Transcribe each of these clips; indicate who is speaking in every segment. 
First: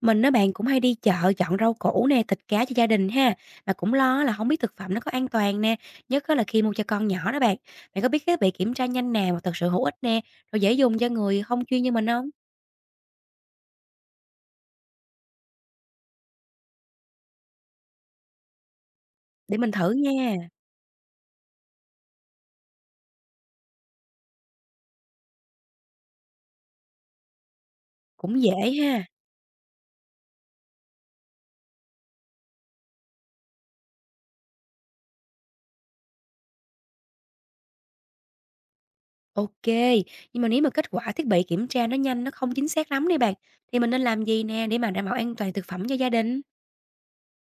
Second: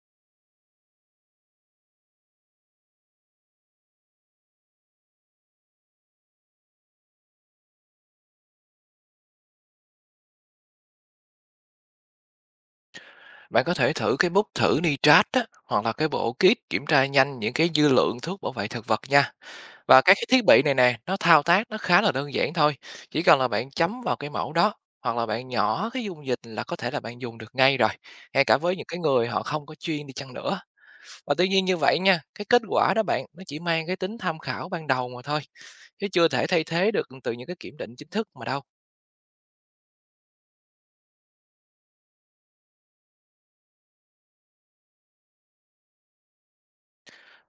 Speaker 1: Mình á bạn cũng hay đi chợ chọn rau củ nè, thịt cá cho gia đình ha, mà cũng lo là không biết thực phẩm nó có an toàn nè, nhất á là khi mua cho con nhỏ đó bạn. Bạn có biết cái bị kiểm tra nhanh nào mà thật sự hữu ích nè, rồi dễ dùng cho người không chuyên như mình không?
Speaker 2: Bạn có thể thử cái bút thử nitrat á, hoặc là cái bộ kit kiểm tra nhanh những cái dư lượng thuốc bảo vệ thực vật nha.
Speaker 1: Để mình thử
Speaker 2: Và các cái
Speaker 1: nha,
Speaker 2: thiết bị này nè, nó thao tác nó khá là đơn giản thôi. Chỉ cần là bạn chấm vào cái mẫu đó hoặc là bạn nhỏ cái dung dịch là có thể là bạn dùng được ngay rồi.
Speaker 1: cũng
Speaker 2: Ngay cả
Speaker 1: dễ
Speaker 2: với những cái
Speaker 1: ha.
Speaker 2: người họ không có chuyên đi chăng nữa. Và tuy nhiên như vậy nha, cái kết quả đó bạn nó chỉ mang cái tính tham khảo ban đầu mà thôi, chứ chưa thể thay thế được từ những cái kiểm định chính thức mà đâu.
Speaker 1: OK, nhưng mà nếu mà kết quả thiết bị kiểm tra nó nhanh, nó không chính xác lắm đi bạn, thì mình nên làm gì nè để mà đảm bảo an toàn thực phẩm cho gia đình?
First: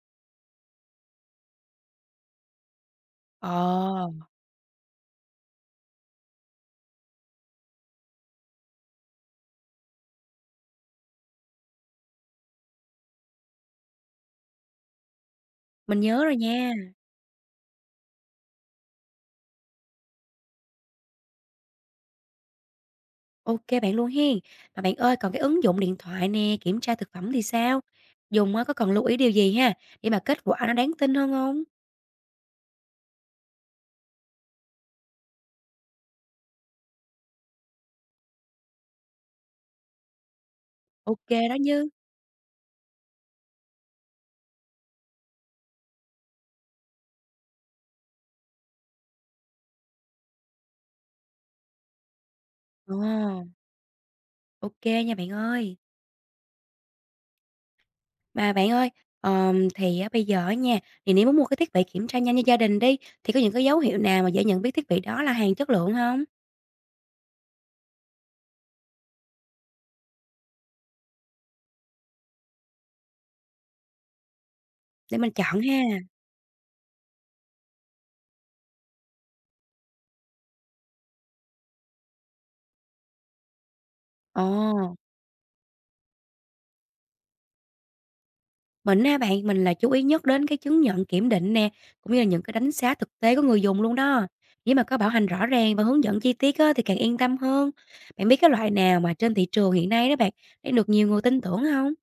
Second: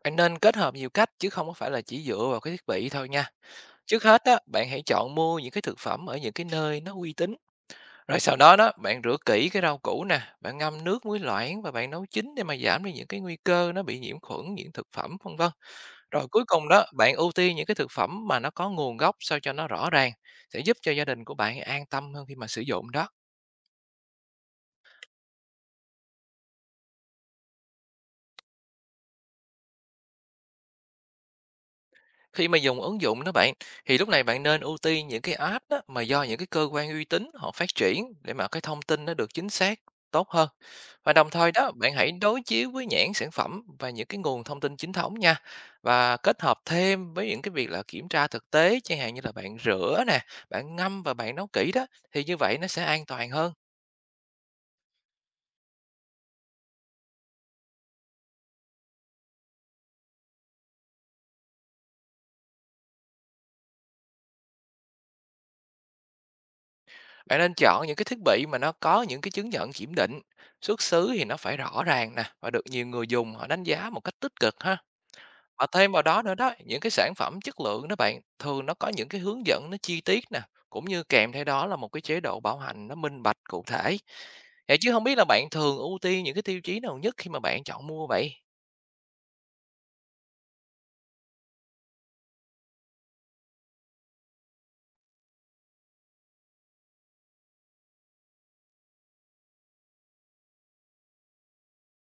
Speaker 2: Bạn nên kết hợp nhiều cách chứ không có phải là chỉ dựa vào cái thiết bị thôi nha. Trước
Speaker 1: Ờ,
Speaker 2: hết á, bạn hãy chọn mua những cái thực phẩm ở những cái nơi nó uy tín. Rồi sau đó đó, bạn rửa kỹ cái rau củ nè, bạn ngâm nước muối loãng và bạn nấu chín để mà giảm đi những cái nguy cơ nó bị nhiễm khuẩn, nhiễm thực phẩm vân vân.
Speaker 1: mình nhớ
Speaker 2: Rồi
Speaker 1: rồi
Speaker 2: cuối cùng
Speaker 1: nha.
Speaker 2: đó, bạn ưu tiên những cái thực phẩm mà nó có nguồn gốc sao cho nó rõ ràng sẽ giúp cho gia đình của bạn an tâm hơn khi mà sử dụng đó.
Speaker 1: OK bạn luôn hen. Mà bạn ơi, còn cái ứng dụng điện thoại nè, kiểm tra thực phẩm thì sao? Dùng á có cần lưu ý điều gì ha, để mà kết quả nó đáng tin hơn không?
Speaker 2: Khi mà dùng ứng dụng đó bạn, thì lúc này bạn nên ưu tiên những cái app đó mà do những cái cơ quan uy tín họ phát triển để mà cái thông tin nó được chính xác tốt hơn. Và
Speaker 1: OK
Speaker 2: đồng thời
Speaker 1: đó
Speaker 2: đó,
Speaker 1: chứ.
Speaker 2: bạn hãy đối chiếu với nhãn sản phẩm và những cái nguồn thông tin chính thống nha. Và kết hợp thêm với những cái việc là kiểm tra thực tế, chẳng hạn như là bạn rửa nè, bạn ngâm và bạn nấu kỹ đó, thì như vậy nó sẽ
Speaker 1: Ờ,
Speaker 2: an toàn hơn.
Speaker 1: ô nha bạn ơi. Mà bạn ơi, thì á bây giờ á nha, thì nếu muốn mua cái thiết bị kiểm tra nhanh cho gia đình đi, thì có những cái dấu hiệu nào mà dễ nhận biết thiết bị đó là hàng chất lượng không?
Speaker 2: Bạn nên chọn những cái thiết bị mà nó có những cái chứng nhận kiểm định, xuất xứ thì nó phải rõ ràng nè và được nhiều người dùng họ đánh giá một cách tích cực ha.
Speaker 1: Để mình chọn
Speaker 2: Và
Speaker 1: ha.
Speaker 2: thêm vào đó nữa đó, những cái sản phẩm chất lượng đó bạn, thường nó có những cái hướng dẫn nó chi tiết nè, cũng như kèm theo đó là một cái chế độ bảo hành nó minh bạch cụ thể.
Speaker 1: Ờ.
Speaker 2: Vậy chứ không biết là bạn thường ưu tiên những cái tiêu chí nào nhất khi mà bạn chọn mua vậy?
Speaker 1: Mình á bạn, mình là chú ý nhất đến cái chứng nhận kiểm định nè, cũng như là những cái đánh giá thực tế của người dùng luôn đó. Nếu mà có bảo hành rõ ràng và hướng dẫn chi tiết á, thì càng yên tâm hơn. Bạn biết cái loại nào mà trên thị trường hiện nay đó bạn, để được nhiều người tin tưởng không?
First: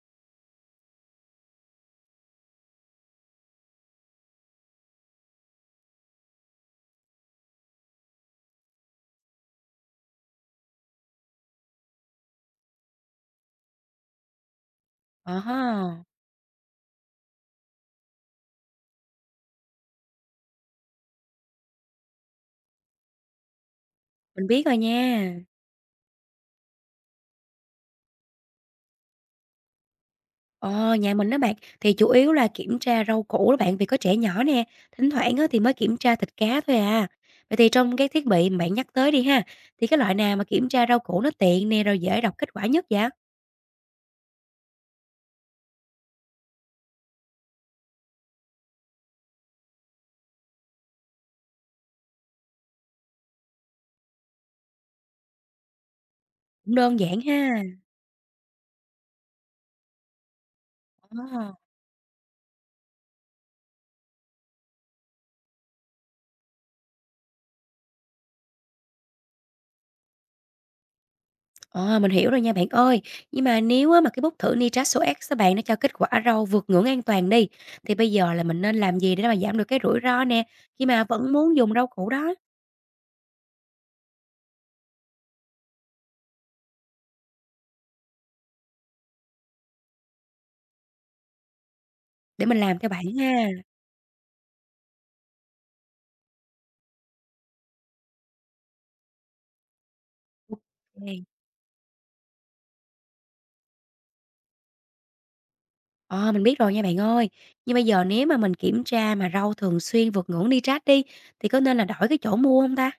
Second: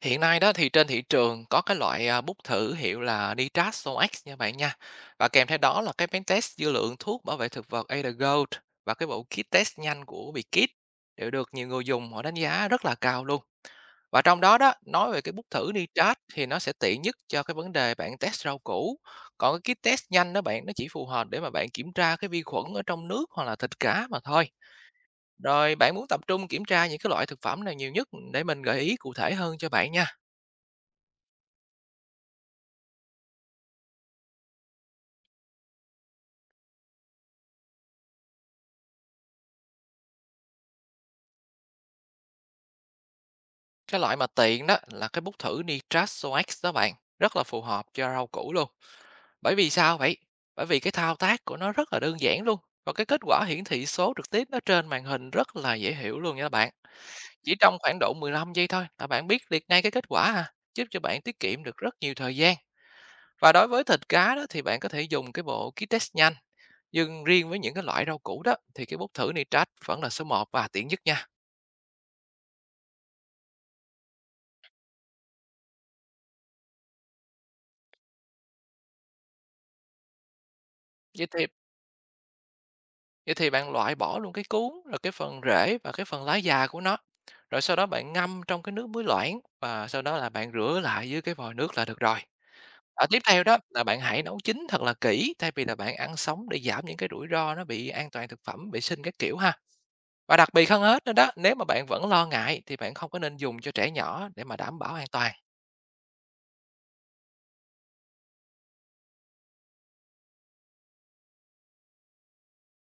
Speaker 2: Hiện nay đó thì trên thị trường có cái loại, à, bút thử hiệu là Nitrax x nha bạn nha, và kèm theo đó là cái bánh test dư lượng thuốc bảo vệ thực vật Adagold và cái bộ kit test nhanh của Biekit đều được nhiều người dùng họ đánh giá rất là cao luôn. Và trong đó đó, nói về cái
Speaker 1: Ờ
Speaker 2: bút
Speaker 1: ha,
Speaker 2: thử Nitrax thì nó sẽ tiện nhất cho cái vấn đề bạn test rau củ, còn cái kit test nhanh đó bạn, nó chỉ phù hợp để mà bạn kiểm tra cái vi khuẩn ở trong nước hoặc là thịt cá mà
Speaker 1: mình
Speaker 2: thôi.
Speaker 1: biết rồi nha.
Speaker 2: Rồi bạn muốn tập trung kiểm tra những cái loại thực phẩm nào nhiều nhất để mình gợi ý cụ thể hơn cho bạn nha.
Speaker 1: Ờ, nhà mình đó bạn, thì chủ yếu là kiểm tra rau củ đó bạn, vì có trẻ nhỏ nè, thỉnh thoảng á, thì mới kiểm tra thịt cá thôi à. Vậy thì trong cái thiết bị mà bạn nhắc tới đi ha, thì cái loại nào mà kiểm tra rau củ nó tiện nè, rồi dễ đọc kết quả nhất vậy?
Speaker 2: Cái loại mà tiện đó là cái bút thử Nitrat Sox đó bạn, rất là phù hợp cho rau củ luôn. Bởi vì sao vậy? Bởi vì cái thao tác của nó rất là đơn giản luôn và cái kết quả hiển thị số trực tiếp nó trên màn hình rất là dễ hiểu luôn nha các bạn.
Speaker 1: Cũng đơn giản
Speaker 2: Chỉ
Speaker 1: ha.
Speaker 2: trong khoảng độ 15 giây thôi là bạn biết liệt ngay cái kết quả à, giúp cho bạn tiết
Speaker 1: À.
Speaker 2: kiệm được rất nhiều thời gian. Và đối với thịt cá đó thì bạn có thể dùng cái bộ kit test nhanh, nhưng riêng với những cái loại rau củ đó thì cái bút thử Nitrat vẫn là số một và tiện nhất nha.
Speaker 1: Ờ, mình hiểu rồi nha bạn ơi. Nhưng mà nếu á mà cái bút thử nitrat SOX các bạn, nó cho kết quả rau vượt ngưỡng an toàn đi, thì bây giờ là mình nên làm gì để mà giảm được cái rủi ro nè, khi mà
Speaker 2: Vậy
Speaker 1: vẫn
Speaker 2: thì
Speaker 1: muốn dùng rau củ đó
Speaker 2: Vậy thì bạn loại bỏ luôn cái cuống, rồi cái phần rễ và cái phần lá già của nó. Rồi sau đó bạn ngâm trong cái nước muối loãng và sau đó là bạn rửa lại dưới cái vòi nước là được rồi.
Speaker 1: để mình làm theo bạn
Speaker 2: Ở tiếp theo
Speaker 1: ha?
Speaker 2: đó là bạn hãy nấu chín thật là kỹ thay vì là bạn ăn sống để giảm những cái rủi ro nó bị an toàn thực phẩm, vệ sinh các kiểu ha. Và đặc
Speaker 1: Ô.
Speaker 2: biệt hơn hết nữa đó, nếu mà bạn vẫn lo ngại thì bạn không có nên dùng cho trẻ nhỏ để mà đảm bảo an toàn.
Speaker 1: Ờ, mình biết rồi nha bạn ơi. Nhưng bây giờ nếu mà mình kiểm tra mà rau thường xuyên vượt ngưỡng nitrat đi, thì có nên là đổi cái chỗ mua không ta?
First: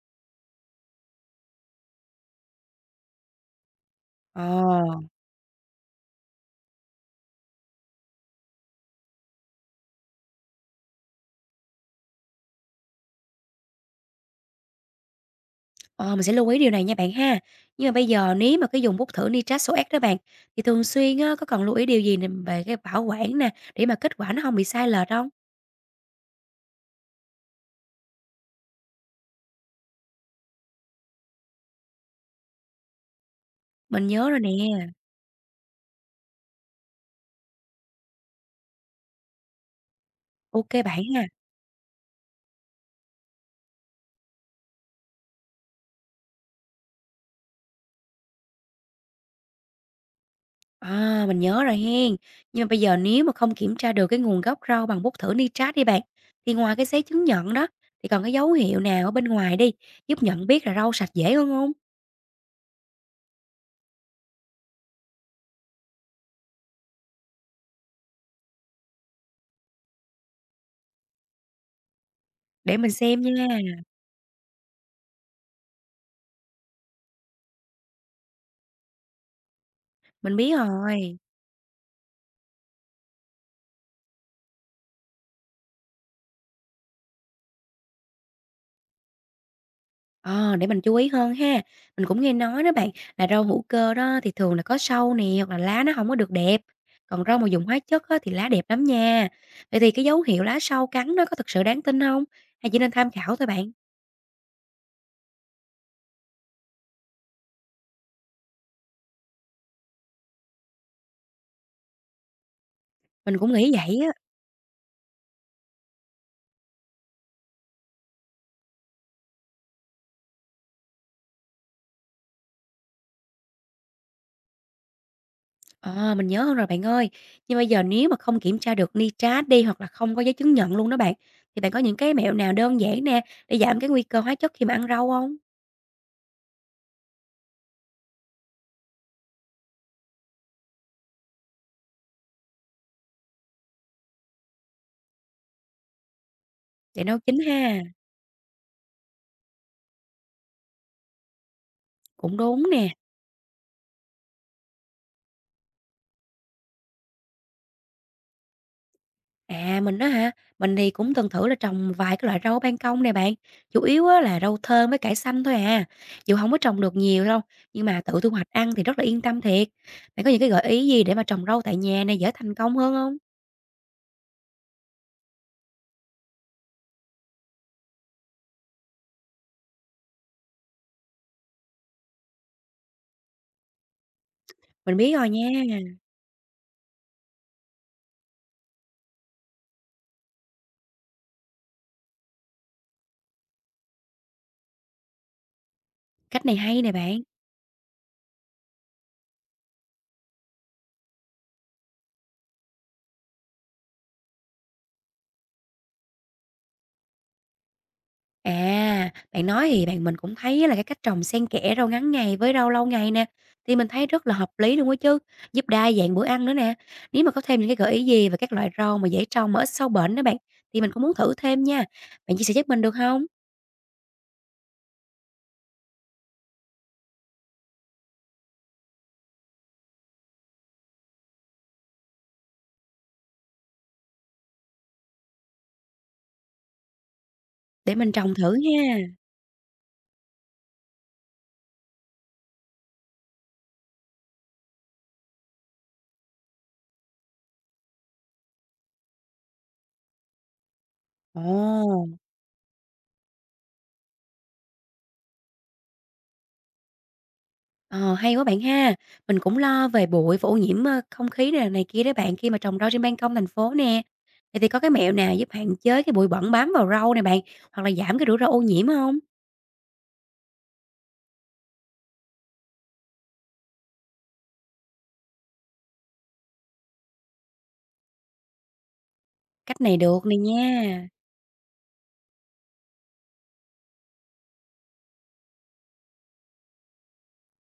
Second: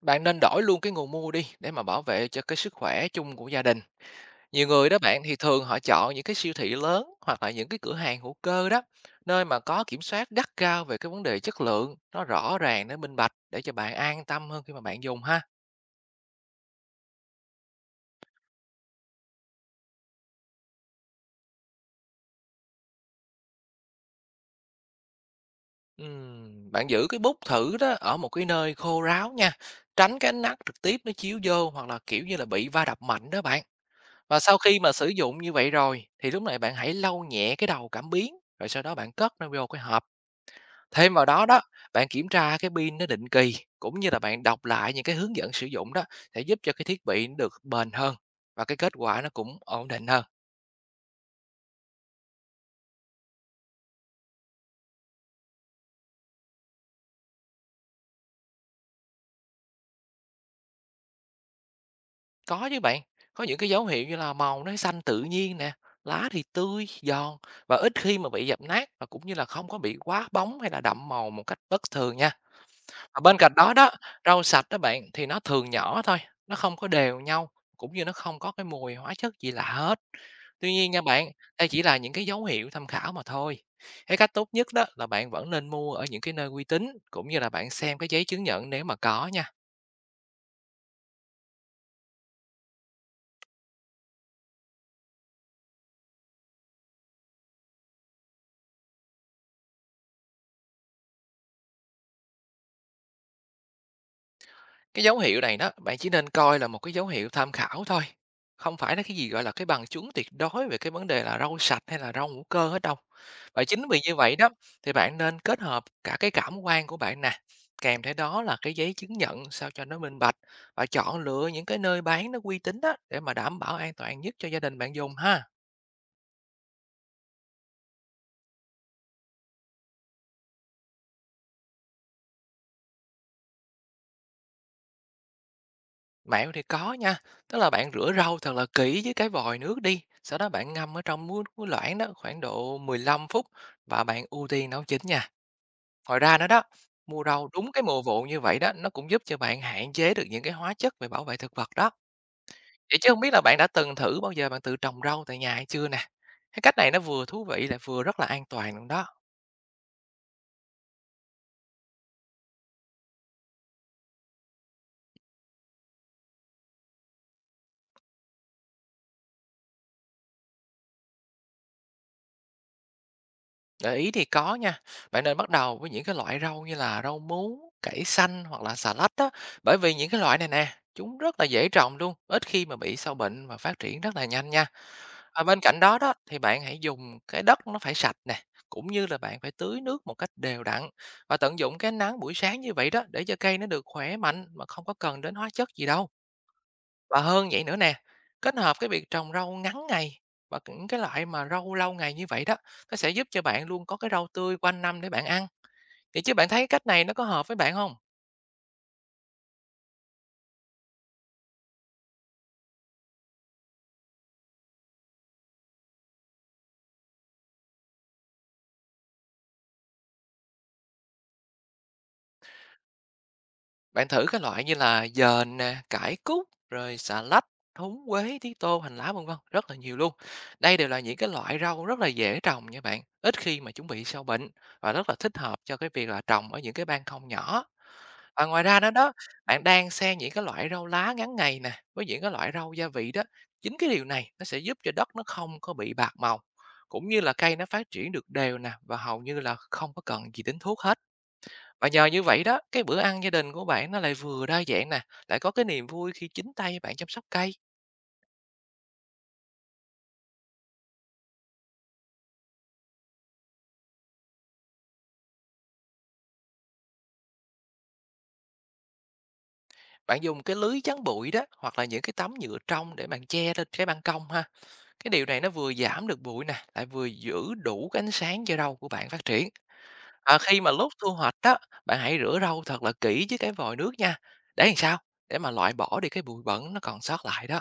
Speaker 2: Bạn nên đổi luôn cái nguồn mua đi để mà bảo vệ cho cái sức khỏe chung của gia đình.
Speaker 1: Ờ.
Speaker 2: Nhiều người đó bạn thì thường họ chọn những cái siêu thị lớn hoặc là những cái cửa hàng hữu cơ đó, nơi mà có kiểm soát gắt gao về cái vấn đề chất lượng, nó rõ ràng, nó minh bạch để cho bạn an tâm hơn khi mà bạn dùng ha.
Speaker 1: Ờ, mình sẽ lưu ý điều này nha bạn ha. Nhưng mà bây giờ nếu mà cái dùng bút thử nitrat số SOX đó bạn, thì thường xuyên á, có cần lưu ý điều gì nè về cái bảo quản nè, để mà kết quả nó không bị sai lệch không?
Speaker 2: Bạn giữ cái bút thử đó ở một cái nơi khô ráo nha, tránh cái ánh nắng trực tiếp nó chiếu vô hoặc là kiểu như là bị va đập mạnh đó bạn.
Speaker 1: Mình nhớ
Speaker 2: Và
Speaker 1: rồi nè,
Speaker 2: sau khi mà sử dụng như vậy rồi thì lúc này bạn hãy lau nhẹ cái đầu cảm biến rồi sau đó bạn cất nó vô cái hộp.
Speaker 1: OK bạn
Speaker 2: Thêm vào
Speaker 1: ha.
Speaker 2: đó đó, bạn kiểm tra cái pin nó định kỳ cũng như là bạn đọc lại những cái hướng dẫn sử dụng đó sẽ giúp cho cái thiết bị nó được bền hơn và cái kết quả nó cũng ổn định hơn.
Speaker 1: À, mình nhớ rồi hen. Nhưng mà bây giờ nếu mà không kiểm tra được cái nguồn gốc rau bằng bút thử nitrat đi bạn, thì ngoài cái giấy chứng nhận đó, thì còn cái dấu hiệu nào ở bên ngoài đi, giúp nhận biết là rau sạch dễ hơn không?
Speaker 2: Có chứ bạn, có những cái dấu hiệu như là màu nó xanh tự nhiên nè, lá thì tươi, giòn và ít khi mà bị dập nát và cũng như là không có bị quá bóng hay là đậm màu một cách bất thường nha.
Speaker 1: Để mình
Speaker 2: Mà
Speaker 1: xem
Speaker 2: bên cạnh đó
Speaker 1: nha,
Speaker 2: đó, rau sạch đó bạn thì nó thường nhỏ thôi, nó không có đều nhau, cũng như nó không có cái mùi hóa chất gì lạ hết.
Speaker 1: mình biết
Speaker 2: Tuy nhiên nha
Speaker 1: rồi.
Speaker 2: bạn, đây chỉ là những cái dấu hiệu tham khảo mà thôi. Cái cách tốt nhất đó là bạn vẫn nên mua ở những cái nơi uy tín cũng như là bạn xem cái giấy chứng nhận nếu mà có nha.
Speaker 1: Ờ, để mình chú ý hơn ha. Mình cũng nghe nói đó bạn, là rau hữu cơ đó thì thường là có sâu nè, hoặc là lá nó không có được đẹp, còn rau mà dùng hóa chất á thì lá đẹp lắm nha. Vậy thì cái dấu hiệu lá sâu cắn nó có thực sự đáng tin không? Hay chỉ nên tham khảo thôi bạn?
Speaker 2: Cái dấu hiệu này đó, bạn chỉ nên coi là một cái dấu hiệu tham khảo thôi, không phải là cái gì, gọi là, cái bằng chứng tuyệt đối về cái vấn đề là rau sạch hay là rau hữu cơ hết đâu.
Speaker 1: Mình cũng
Speaker 2: Và
Speaker 1: nghĩ
Speaker 2: chính
Speaker 1: vậy
Speaker 2: vì
Speaker 1: á.
Speaker 2: như vậy đó, thì bạn nên kết hợp cả cái cảm quan của bạn nè, kèm theo đó là cái giấy chứng nhận sao cho nó minh bạch và chọn lựa những cái nơi bán nó uy tín đó để mà đảm bảo an toàn nhất cho gia đình bạn dùng ha.
Speaker 1: Ờ, mình nhớ hơn rồi bạn ơi. Nhưng bây giờ nếu mà không kiểm tra được nitrat đi, hoặc là không có giấy chứng nhận luôn đó bạn, thì bạn có những cái mẹo nào đơn giản nè, để giảm cái nguy cơ hóa chất khi mà ăn rau không?
Speaker 2: Mẹo thì có nha, tức là bạn rửa rau thật là kỹ với cái vòi nước đi, sau đó bạn ngâm ở trong muối muối loãng đó khoảng độ 15 phút và bạn ưu tiên nấu chín nha. Ngoài ra nữa đó,
Speaker 1: Để nấu
Speaker 2: mua
Speaker 1: chín
Speaker 2: rau đúng
Speaker 1: ha,
Speaker 2: cái mùa vụ như vậy đó, nó cũng giúp cho bạn hạn chế được những cái hóa chất về bảo vệ thực vật đó.
Speaker 1: cũng đúng nè.
Speaker 2: Vậy chứ không biết là bạn đã từng thử bao giờ bạn tự trồng rau tại nhà hay chưa nè? Cái cách này nó vừa thú vị lại vừa rất là an toàn luôn đó.
Speaker 1: À, mình đó hả? Mình thì cũng từng thử là trồng vài cái loại rau ở ban công nè bạn, chủ yếu á là rau thơm với cải xanh thôi à, dù không có trồng được nhiều đâu, nhưng mà tự thu hoạch ăn thì rất là yên tâm thiệt. Bạn có những cái gợi ý gì để mà trồng rau tại nhà này dễ thành công hơn không?
Speaker 2: Gợi ý thì có nha, bạn nên bắt đầu với những cái loại rau như là rau muống, cải xanh hoặc là xà lách á, bởi vì những cái loại này nè, chúng rất là dễ trồng luôn, ít khi mà bị sâu bệnh và phát triển rất là nhanh nha.
Speaker 1: Mình biết rồi
Speaker 2: Và
Speaker 1: nha,
Speaker 2: bên cạnh đó đó thì bạn hãy dùng cái đất nó phải sạch nè, cũng như là bạn phải tưới nước một cách đều đặn và tận dụng cái nắng buổi sáng như vậy đó để cho cây nó được khỏe mạnh mà không có cần đến hóa chất gì đâu.
Speaker 1: cách này hay nè bạn.
Speaker 2: Và hơn vậy nữa nè, kết hợp cái việc trồng rau ngắn ngày và những cái loại mà rau lâu ngày như vậy đó, nó sẽ giúp cho bạn luôn có cái rau tươi quanh năm để bạn ăn. Vậy chứ bạn thấy cách này nó có hợp với bạn không?
Speaker 1: À, bạn nói thì bạn mình cũng thấy là cái cách trồng xen kẽ rau ngắn ngày với rau lâu ngày nè, thì mình thấy rất là hợp lý luôn á chứ, giúp đa dạng bữa ăn nữa nè. Nếu mà có thêm những cái gợi ý gì về các loại rau mà dễ trồng mà ít sâu bệnh đó bạn, thì mình cũng muốn thử thêm nha. Bạn chia sẻ giúp mình được không?
Speaker 2: Bạn thử các loại như là dền nè, cải cúc, rồi xà lách, húng quế, tía tô, hành lá vân vân, rất là nhiều luôn. Đây đều là những cái loại rau rất là dễ trồng nha bạn, ít khi mà chuẩn bị sâu bệnh và rất là thích hợp cho cái việc là trồng ở những cái ban công nhỏ.
Speaker 1: Để mình trồng
Speaker 2: Và
Speaker 1: thử
Speaker 2: ngoài ra đó
Speaker 1: nha.
Speaker 2: đó, bạn đang xen những cái loại rau lá ngắn ngày nè với những cái loại rau gia vị đó, chính cái điều này nó sẽ giúp cho đất nó không có bị bạc màu cũng như là cây nó phát triển được đều nè và hầu như là không có cần gì đến thuốc hết. Và nhờ
Speaker 1: Ồ,
Speaker 2: như vậy đó, cái bữa ăn gia đình của bạn nó lại vừa đa dạng nè, lại có cái niềm vui khi chính tay bạn chăm sóc cây.
Speaker 1: ờ, hay quá bạn ha. Mình cũng lo về bụi và ô nhiễm, không khí nè, này kia đó bạn, khi mà trồng rau trên ban công thành phố nè. Vậy thì có cái mẹo nào giúp hạn chế cái bụi bẩn bám vào rau này bạn, hoặc là giảm cái rủi ro ô nhiễm không?
Speaker 2: Bạn dùng cái lưới chắn bụi đó hoặc là những cái tấm nhựa trong để bạn che lên cái ban công ha. Cái điều này nó vừa giảm được bụi nè, lại vừa giữ đủ cái ánh sáng cho rau của bạn phát triển.
Speaker 1: Cách này được này
Speaker 2: À, khi
Speaker 1: nha.
Speaker 2: mà lúc thu hoạch đó, bạn hãy rửa rau thật là kỹ với cái vòi nước nha. Để làm sao? Để mà loại bỏ đi cái bụi bẩn nó còn sót lại đó.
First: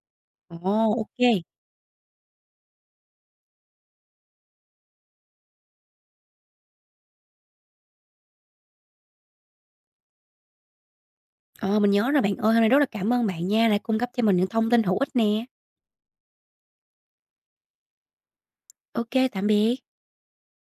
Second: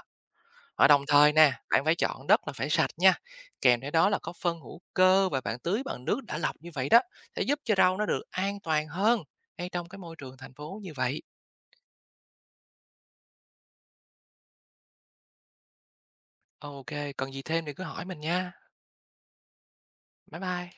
Speaker 2: Và
Speaker 1: Ồ,
Speaker 2: đồng
Speaker 1: OK kê.
Speaker 2: thời nè, bạn phải chọn đất là phải sạch nha, kèm theo đó là có phân hữu cơ và bạn tưới bằng nước đã lọc như vậy đó, sẽ giúp cho rau nó được an toàn hơn ngay trong cái môi trường thành phố như vậy.
Speaker 1: Ờ, mình nhớ rồi bạn ơi, hôm nay rất là cảm ơn bạn nha, đã cung cấp cho mình những thông tin hữu ích nè.
Speaker 2: OK, cần gì thêm thì cứ hỏi mình nha.
Speaker 1: OK tạm biệt.
Speaker 2: Bye bye.